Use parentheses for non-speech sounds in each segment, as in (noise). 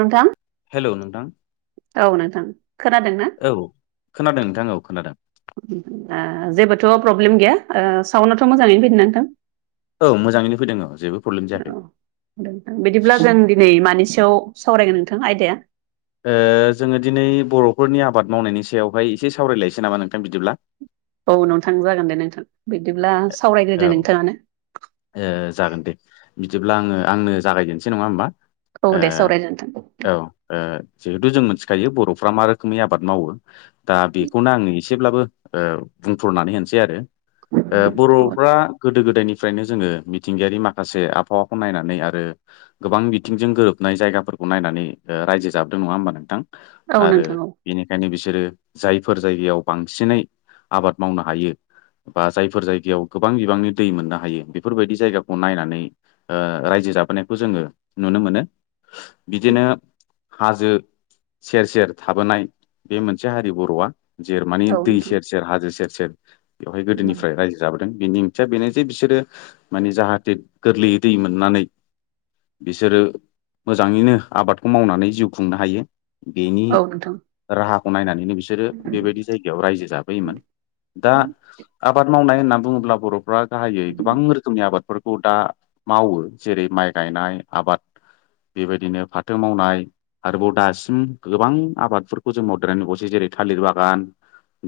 नोंथां हेलौ नोंथां औ नोंथां खोनादोंना औ खोनादों नोंथां औ खोनादों जेबोथ' प्रब्लेम गैया साउडथ' मोजाङैनो फैदों नोंथां औ मोजाङैनो फैदों औ जेबो प्रब्लेम जायाखै थां बिदिब्ला जों दिनै मानि सोमोन्दै सावरायगोन नोंथां आयदाया जोङो दिनै बर'फोरनि आबाद मावनायनि सायावहाय एसे सावरायलायनोसै नामा नोंथां बिदिब्ला औ नोंथां जागोन दे नोंथां बिदिब्ला औ सावरायग्रोदो नोंथाङानो जागोन दे बिदिब्ला आङो आंनो जागायजेनसै नङा होमबा औ दे सावरायदो नोंथां औ जिहेथु जों मोनसे मिथिखायो बर'फ्रा मा रोखोमनि आबाद मावो दा बेखौनो आंडी एसे जेब्लाबो बुंथ'नानै होनसै आरो बर'फ्रा गोदो गोदायनिफ्राय फ्रायनो जोङो मिथिंगायारि माखासे आबहावाखौ नायनानै आरो गोबां बिथिंजों गोरोबनाय जायगाफोरखौ नायनानै रायजो जाबोदों नङा होनबा नोंथां औ आरो नोंथां औ बेनिायनो बिस जेरै जायफोर जायगायाव बांसिनै आबाद मावनो हायो बा जायफोर जायगायाव गोबां बिबांनि दै मोनाङा हायो बेफोरबायदि जायगाखौ नायनानै रायजो जाबोनायखौ जोङो नुनो मोनो बिदिनो हाजो सेर सेर थाबोनाय बे मोनसे हारि बर'आ जेर माने औ दै नोंथां सेर सेर हाजो सेर सेर बेवहाय गोदोनिफ्राय रायजो जाबोदों बेनि ओंथिया बेनो जे बि बिसोरो माने जाहाथे गोरलैयै दै मोननानै बिसोरो मोजाङैनो आबादखौ मावनानै जिउ खुंनो हायो बेनि औ नोंथां राहाखौ नायनानै नो बिसोरो बेबायदि जायगायाव रायजो जाफैयोमोन दा आबाद मावनाय होनना बुङोब्ला बर'फ्रा गाहायै गोबां रोखोमनि आबादफोरखौ दा मावो जेरै माइ गायनाय आबाद बेबायदिनो फाथो मावनाय आरोबाव दासिम गोबां आबादफोरखौ जों मावदेर नुबसै जेरै थालिर बागान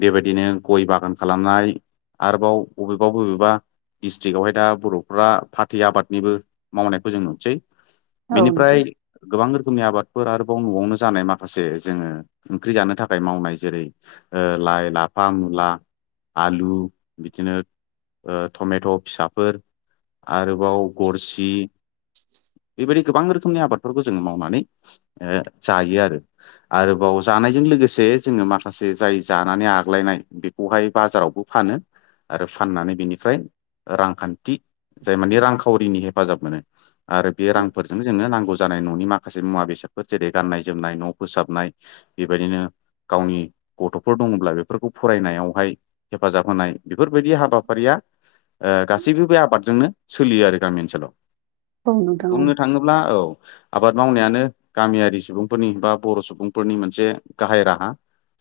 बेबायदिनो गय बागान खालामनाय आरोबाव बबेबा बबेबा दिस्ट्रिक्आवहाय दा बर'फ्रा फाथै आबादनिबो मावनायखौ जों नोसै औ नोंथां बेनिफ्राय गोबां रोखोम रोखोमनि आबाद आरोबाव न'आवनो जानाय माखासे जोङो ओंख्रि जानो थाखाय मावनाय जेरै लाइ लाफा मुला आलु बिदिनो टमेट' फिसाफोर आरोबाव गरसि बेबायदि गोबां रोखोमनि आबादफोरखौ जोंङो मावनानै जायो आरो आरोबाव जों जानायजों लोगोसे जोंङो माखासे जाय जानानै आग लायनाय बेखौहाय बाजारावबो फानो आरो फाननानै बेनिफ्राय रांखान्थि जाय माने रांखावरिनि हेफाजाब मोनो आरो बे रांफोरजों जोंनो नांगौ जानाय न'नि माखासे मुवा बेसाद जेरै गाननाय जोमनाय न' फोसाबनाय बेबायदिनो गावनि गथ'फोर दंङोब्ला बेफोरखौ फरायनायावहाय हेफाजाब होनाय बेफोरबायदि हाबाफारिया गासैबो बे आबादजोंनो सोलियो आरो गामि ओनसोलाव औ नोंथां औ बुंनो थांङोब्ला औ आबाद मावनायानो गामियारि सुबुंफोरनि बा बर' सुबुंफोरनि मोनसे गाहाय राहा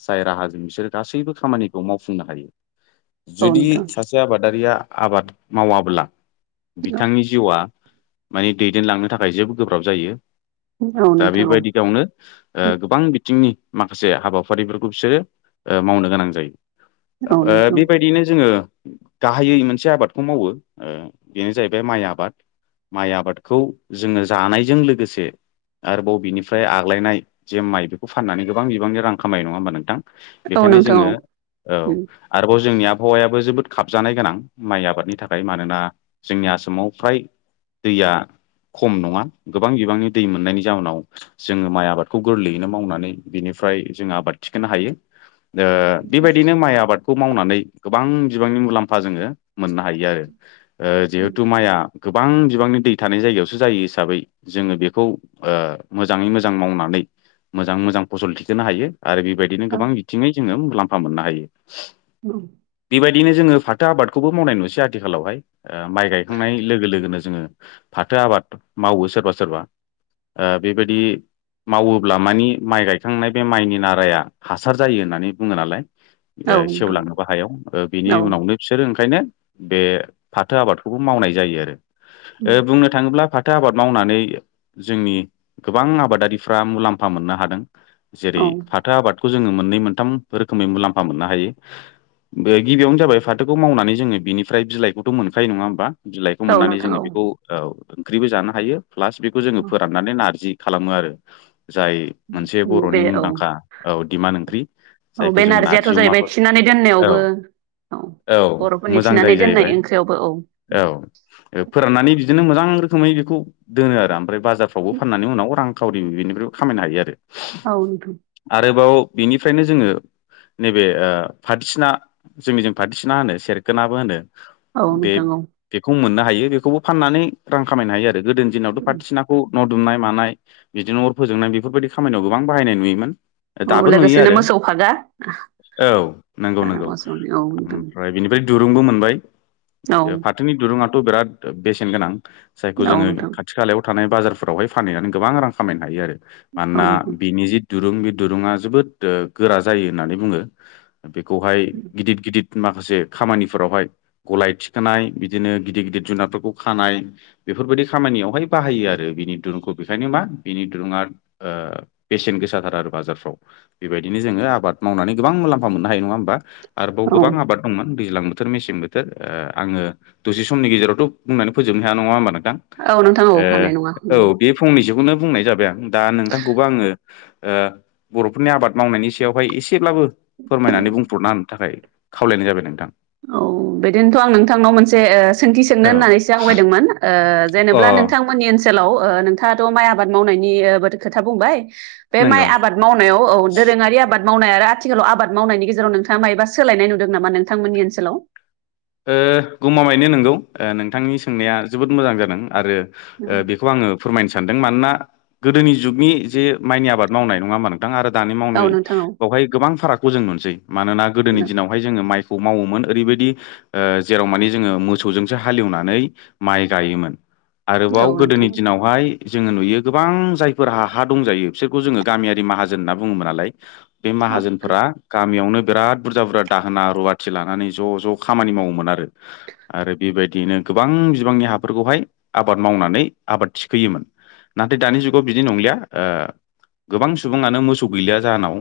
जाय राहाजों बिसोरो गासैबो खामानिखौ मावफुंनो हायो। औ जुदि सासे आबादारिया आबाद मावाब्ला बिथांनि जिउआ माने दैदेनलांनो थाखाय जेबो गोब्राब जायो। दा नोंथां बेबायदि गावनो गोबां बिथिंनि माखासे हाबाफारिफोरखौ बिसोरो मावनो गोनां जायो। औ नोंथां औ नोंथां बेबायदिनो जोंङो गाहायै मोनसे मोनसे आबादखौ मावो बेनो जाहैबाय माइ आबाद माइ आबादखौ जोंङो जानायजों लोगोसे आरोबाव बिनिफ्राय आग्लायनाय जे माइ बेखौ फाननानै गोबां बिबांनि रां खामनाय नंङा होमबा नोंथां औ बेखायनो नोंथां जोंङो औ आरोबाव जोंनि आबहावायाबो जोबोद खाबजानाय गोनां माइ आबादनि थाखाय मानोना जोंनि आसामाव फ्राय दैया खम नंङा गोबां बिबांनि दै मोननायनि जाउोनाव जोङो माइ आबादखौ गोरलैयैनो मावनानै बिनि फ्राय जों आबाद थिखोनो हायो। ओ बेबायदिनो माइ आबादखौ मावनानै गोबां बिबांनि मुलाम्फा जोङो मोननो हायो आरो ओ जिहेथु माइआ गोबां बिबांनि दै थानाय जायगायावसो जायो हिसाबै जोंङो बेखौ ओ मोजाङै मोजां मावनानै मोजां मोजां फसल थिखोनो हायो आरो बेबायदिनो गोबां बिथिङै जोंङो मुलाम्फा मोननो हायो। (unintelligible) बायदिनो जोंङो फाथो आबादखौबो मावनाय नुसै आथिखालावहाय ओ माइ गायखांनाय लोगो लोगोनो जोंङो फाथो आबाद मावो सोरबा सोरबा ओ बेबायदि मावोब्ला मानि माइ गायखांनाय बे माइनि नाराया हासार जायो होननानै बुंङो नालाय। औ औ ओ नोंथां सेवलाङोबो हायाव ओ बिनि औ उनावनो फिसोरो ओं खायनो बे फाथो आबादखौबो मावनाय जायो आरो। ओ उम बुंनो थांङोब्ला फा थो आबाद मावनानै जोंनि गोबां आबादारिफ्रा मुलाम्फा मोननो हादों। औ जेरै फाथो आबाद खौ जोङो मोननै मोनथाम रोखोमै मुलामा मोननो हायो बे गिबियावनो जाबाय फाथोखौ मावनानै जोङो बिनिफ्राय बिलाइखौथ' मोनखायो नङा होमबा बिलाइखौ औ मोननानै नोंथां जोंङो औ बेखौ औ ओंख्रिबो जानो हायो। प्लास बेखौ जोंङो फोराननानै नारजि खालामो आरो। जाय मोनसे औ बर'नि बे औ मुंदांखा औ दिमान ओंख्रि औ बे जायखौ जोंङो नारजियाथ' नारजि अमा जाहैबाय हर थिनानै दोननायावबो औ औ बर'फोरनि मोजां। आं थिनानै जायो दोननाय जाहैबाय ओंख्रियावबो औ औ ओ फोराननानै बि दिनो मोजां रोखोमै बेखौ दोनो आरो ओमफ्राय बाजारफ्रावबो फाननानै उनाव रांखावरि बेनिफ्राय खामायनो हायो आरो। औ बिनिफ्रायनो जोंङो नैबे ओ फथिसिना जोंनिजों फाथिसिना होनो सेर खोनाबो होनो औ बे नोंथां औ बेखौ मोननो हायो बेखौबो फाननानै रां खामायनो हायो आरो। गोदोनि दिनावथ' फाथोसिनाखौ न' दुमनाय मानाय बिदिनो अर फोजोंनाय बेफोरबायदि खामानियाव गोबां बाहायनाय नुयोमोन। औ दाबो नुयो लोगोसेनो आरो मोसौ फागा औ नोंगौ नोंगौ मोसौनि औ नोंथां ओमफ्राय बेनिफ्राय दुरुंबो मोनबाय औ ओ फाथोनि दुरुंङाथ' बिराद बेसेन गोनां। जायखौ औ जोङो नोंथां खाथि खालायाव थानाय बाजारफोरावहाय फानैनानै गोबां रां खामायनो हायो आरो। औ मानोना नोंथां बिनि जि दुरुं बे दुरुंङा जोबोद गोरा जायो होननानै बुङो। बेखौहाय गिदिद गिदिद माखासे खामानिफोरावहाय गलाय थिखोनाय बिदिनो गिदिद गिदिद जुनादफोरखौ खानाय बेफोरबायदि खामा नियावहाय बाहायो आरो बिनि दुरुंखौ बेनिखायनो मा बिनि दुरुंङा ओ बेसेन गोसाथारा आरो बाजा फ्राव बेबायदिनो जोङो आबाद मावनानै गोबां मुलाम्फा मोननो हायो नङा होमबा आरोबाव औ गोबां आबाद दंमोन दैज्लां बोथोर मेसें बोथोर ओ आङो दसे समनि गेजेरावथ' बुंनानै फोजोबनो हाया नङा होमबा नों थां औ नोंथां औ हानाय नङा ओ उम औ बे फंनैसोखौनो बुंनाय जाबाय आं दा नोंथांखौबो आङो ओ बर'फोरनि आबाद मावनायनि सायावहाय एस सेब्लाबो फोरमायनानै बुंथ'ना होनो थाखाय खावलायनाय जाबाय नोंथां। औ बेदिनोथ' आं नोंथांनाव मोनसे ओ सोंथि सोंनो औ होननानैसो आवगायदोंमोन ओ ओ अ जेनेब्ला नोंथांमोननि ओनसोलाव ओ नोंथाङाथ' माइ आबाद मावनायनि ओ बोथो खोथा बुंबाय। बे माइ नंगौ आबाद मावनायाव औ दोरोङारि आबाद आबाद मावनाय आरो आथिखालाव आबाद मावनायनि गेजेराव नोंथाङा मायोबा सोलायनाय नुदों नामा नोंथांमोननि ओनसोलाव ओ गमा मायैनो नोंगौ ओ नोंथांनि सोंनाया जोबोद मोजां जादों आरो ओ बेखौ आङो फोरमायनो सान दों मानोना गोदोनि जुगनि जे माइनि आबाद मावनाय नङा होमबा नों थां आरो दानि औ मावनाय नोंथां बावहाय गोबां फारागखौ जों नुनसै मानोना गोदोनि औ दिनावहाय जोङो माइ खौ मावोमोन ओरैबायदि ओ जेराव मानि जोङो मोसौजोंसो हाले एवनानै माइ गायोमोन। आरोबाव औ नोंथां गोदोनि दिनावहाय जोङो नुयो गोबां जायफोरहा हा दंजायो बिसोरखौ जोङो गामियारि माहाजोन होनना बुङोमोन नालाय। बे औ माहाजोनफोरा गामियावनो बिराद बुरजा बुरजा दाहोना रुवाथि लानानै ज' ज' खामानि मावोमोन आरो आरो बेबायदियैनो गोबां बिबांनि हाफोरखौहाय आबाद मावनानै आबाद थिखोयोमोन नाथाय दानि जुगाव बिदि नंलिया गोबां सुबुङानो मोसौ गैलिया जाहोनाव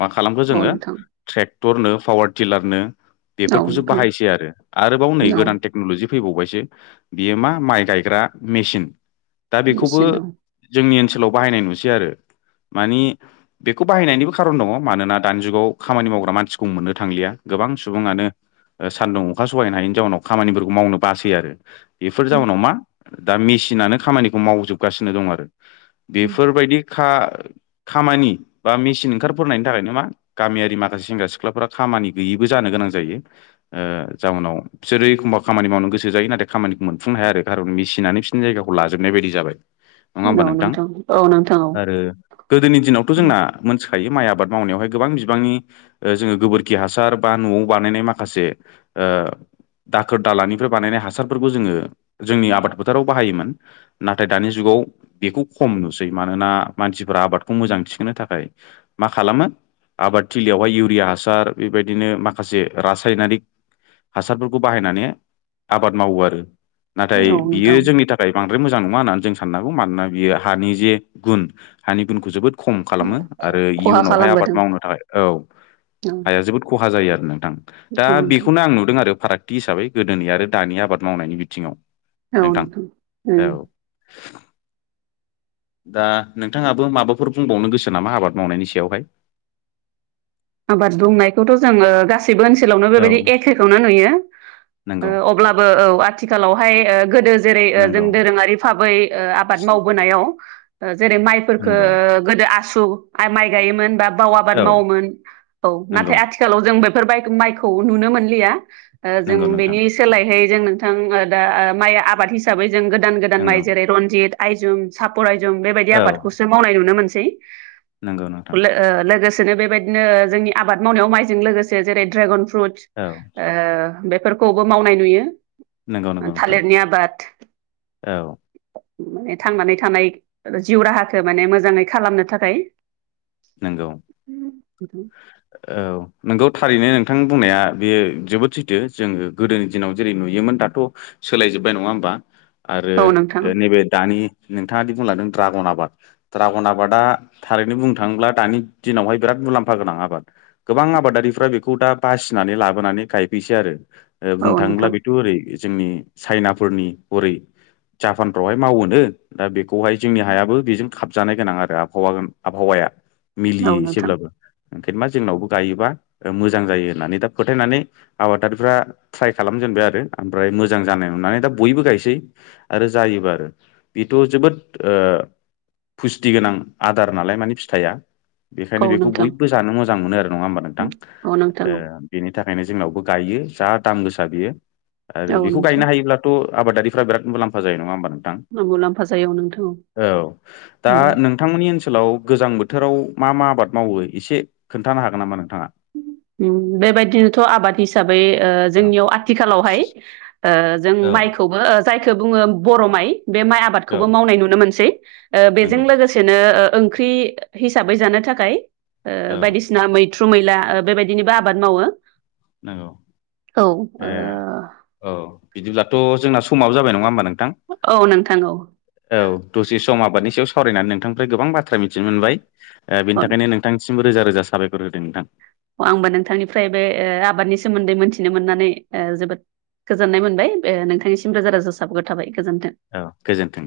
मा खालामखो औ जोङो नोंथां ट्रेक्टरनो पावार टिलारनो औ सो नोंथां बाहायसै आरोबाव नै औ गोदान टेकन'लजि फैबावबायसो बियो मा माइ गायग्रा मेसिन दा बेखौबो निसिनो जोंनि ओनसोलाव बाहायनाय नुसै आरो मानि बेखौ बाहायनायनिबो खारन दङ मानोना दानि जुगाव खामानि मावग्रा मानसिखौ मोननो थांलिया गोबां सुबुङानो सान्दुं अखा सहायनो हायैनि जाउनाव खामानिफोरखौ मावनो बासै आरो बेफोर जाउनाव मा दा मेसिनानो खामानिखौ मावजोबगासिनो दं आरो बेफोरबायदि खामानि बा मेसिन ओंखारफोरनायनि थाखायनो मा गामियारि माखासे सेंग्रा सिख्लाफोरा खामानि गैयिबो जानो गोनां जायो जाहोनाव बिसोरो एखमबा खामानि मावनो गोसो जायो नाथाय खामानिखौ मोनफुंनो हाया आरो खारन मेसिनानो बि जायगाखौ लाजोबनाय बायदि जाबाय नङा औ होमबा औ नोंथां औ नोंथां औ आरो गोदोनि दिनावथ' जोंना मोनथिखायो माइ आबाद मावनायावहाय गोबां बिबांनि जोङो गोबोरखि हासार बा न'आव बानायनाय माखासे माखासे दाखोर दालानिफ्राय बानायनाय हासारफोरखौ जोङो जोंनि आबाद फोथाराव बाहायोमोन नाथाय दानि जुगाव बेखौ खम नुसै मानोना मानसिफोरा आबादखौ मोजां थिखोनो थाखाय मा खालामो आबाद थिलियावहाय इउरिया हासार बेबायदिनो माखासे रासायनारिक हासारफोरखौ बाहायनानै आबाद मावो आरो नाथाय औ नोंथां बियो जोंनि थाखाय बांद्राय मोजां नङा होननानै जों साननांगौ मानोना बियो हानि जे गुन हानि गुनखौ जोबोद खम खालामो आरो खहा इयुनावहाय आबाद खालामबोदों मावनो थाखाय औ औ हाया जोबोद खहा जायो आरो नोंथां दा औ नोंथां बेखौनो आं नुदों आरो फारागथि हिसाबै गोदोनि आरो दानि आबाद मावनायनि बिथिङाव ओ नोंथां अ औ (inaudible) दा नोंथाङाबो माबाफोर बुंबावनो गोसो नामा आबाद मावनायनि सायावहाय आबाद बुंनायखौथ' जोङो गासैबो गासैबो ओनसोलावनो औ बेबायदि एखेखौना नुयो नंगौ अब्लाबो औ आथिखालावहाय गोदो जेरै जों नंगौ दोरोङारि भाबै आबाद मावबोनायाव जेरै नंगौ माइफोरखौो गोदो आसु माइ गायोमोन बा बाव आबाद औ मावोमोन औ नाथाय नंगौ आथिखालाव जों बेफोर माइखौ नुनो मोनलिया जों नंगौ नोंथां बेनि सोलायहै जों नोंथां दा माइ आबाद हिसाबै जों गोदान गोदान माइ नंगौ जेरै रनजित आयजं सापर आइजं बेबायदि औ आबादखौसो मावनाय नुनो मोनसै नंगौ नोंथां लोगोसेनो बेबायदि जोंनि आबाद मावनायाव माइजों लोगोसे जेरै द्रेगन फ्रुट औ बेफोरखौबो मावनाय नुयो नंगौ नंगौ नोंथां थालिरनि आबाद औ माने थांनानै थानाय जिउ राहाखौ माने मोजाङै खालामनो थाखाय नंगौ उम औ नोंगौ थारैनो नोंथां बुंनाया बेयो जोबोद सैथो जोङो गोदोनि दिनाव जेरै नुयोमोन दाथ' सोलायजोब बोबाय नङा होनबा आरो औ नोंथां नैबे दानि नोंथाङा बुंलांदों ड्रागन आबाद ड्रागन आबादा थारैनो बुंदों थांब्ला दानि दिनावहाय बिराद मुलाम्फा गोनां आबाद गोबां आबादारिफ्रा बेखौ दा बासिनानै लाबोनानै गायफैसै आरो औ बुंनो थाङोब्ला नोंथां बेथ' ओरै जोंनि चाइनाफोरनि हरै जापानफ्रावहाय मावोनो दा बेखौहाय जोंनि हायाबो बेजों खाबजानाय गोनां आरो आबहावा आबहावाया औ मिलियो नोंथां एसेब्लाबो ओंखायनोबा जोंनावबो गायोबा मोजां जायो होननानै दा फोथायनानै आबादारिफ्रा ट्राय खालामो। दोनबाय आरो ओमफ्राय मोजां जानाय नुनानै दा बयबो गायसै आरो जायोबा आरो बेथ' जोबोद। फुस्टि गोनां आदार नालाय माने फिथाइया औ बेखायनो बेखौ नोंथां बयबो जानो मोजां मोनो आरो नङा होमबा नोंथां। औ नोंथां बेनि थाखायनो जोंनावबो गायो जा। दाम गोसा बियो आरो औ बेखौ गायनो नोंथां हायोब्लाथ' आबादारिफ्रा बिराद मुलाम्फा जायो नङा होमबा नङा। औ मुलाम्फा जायो औ नोंथां दा नोंथांमोननि ओनसोल ओनसोलाव गोजां बोथोराव मा मा आबाद मावो एसे खोन्थानो हागोन नामा नोंथाङा। बेबायदिनोथ' आबाद हिसाबै औ जोंनियाव आथिखालावहाय जों औ माइखौबो जायखौ बुङो बर' माइ बे माइ औ आबादखौबो मावनाय नुनो मोनसै बेजों नंगौ लोगोसेनो ओंख्रि हिसाबै जानो थाखाय औ बायदिसिना मैथ्रु मैला बेबायदि बिदिबो आबाद मावो नंगौ औ ओ ए औ बिदिब्ला थ' जोंना समाबो जाबाय नङा हबा नोंथां औ नोंथां औ औ दसे सम आबादनि। सावरायनानै नोंथांनिफ्राय गोबां बाथ्रा मिथिनो मोनबाय बेनि थाखायनो औ नोंथां। सिमबो रोजा रोजा साबायखर होदों नोंथां। अ आंबो नोंथांनिफ्राय बे आबादनि सोमोन्दै मोनथिनो मोननानै जोबोद। गोजोननाय मोनबाय नोंथांनिसिम रोजा रोजा साबायखर थाबाय। गोजोन्थों। औ गोजोन्थों।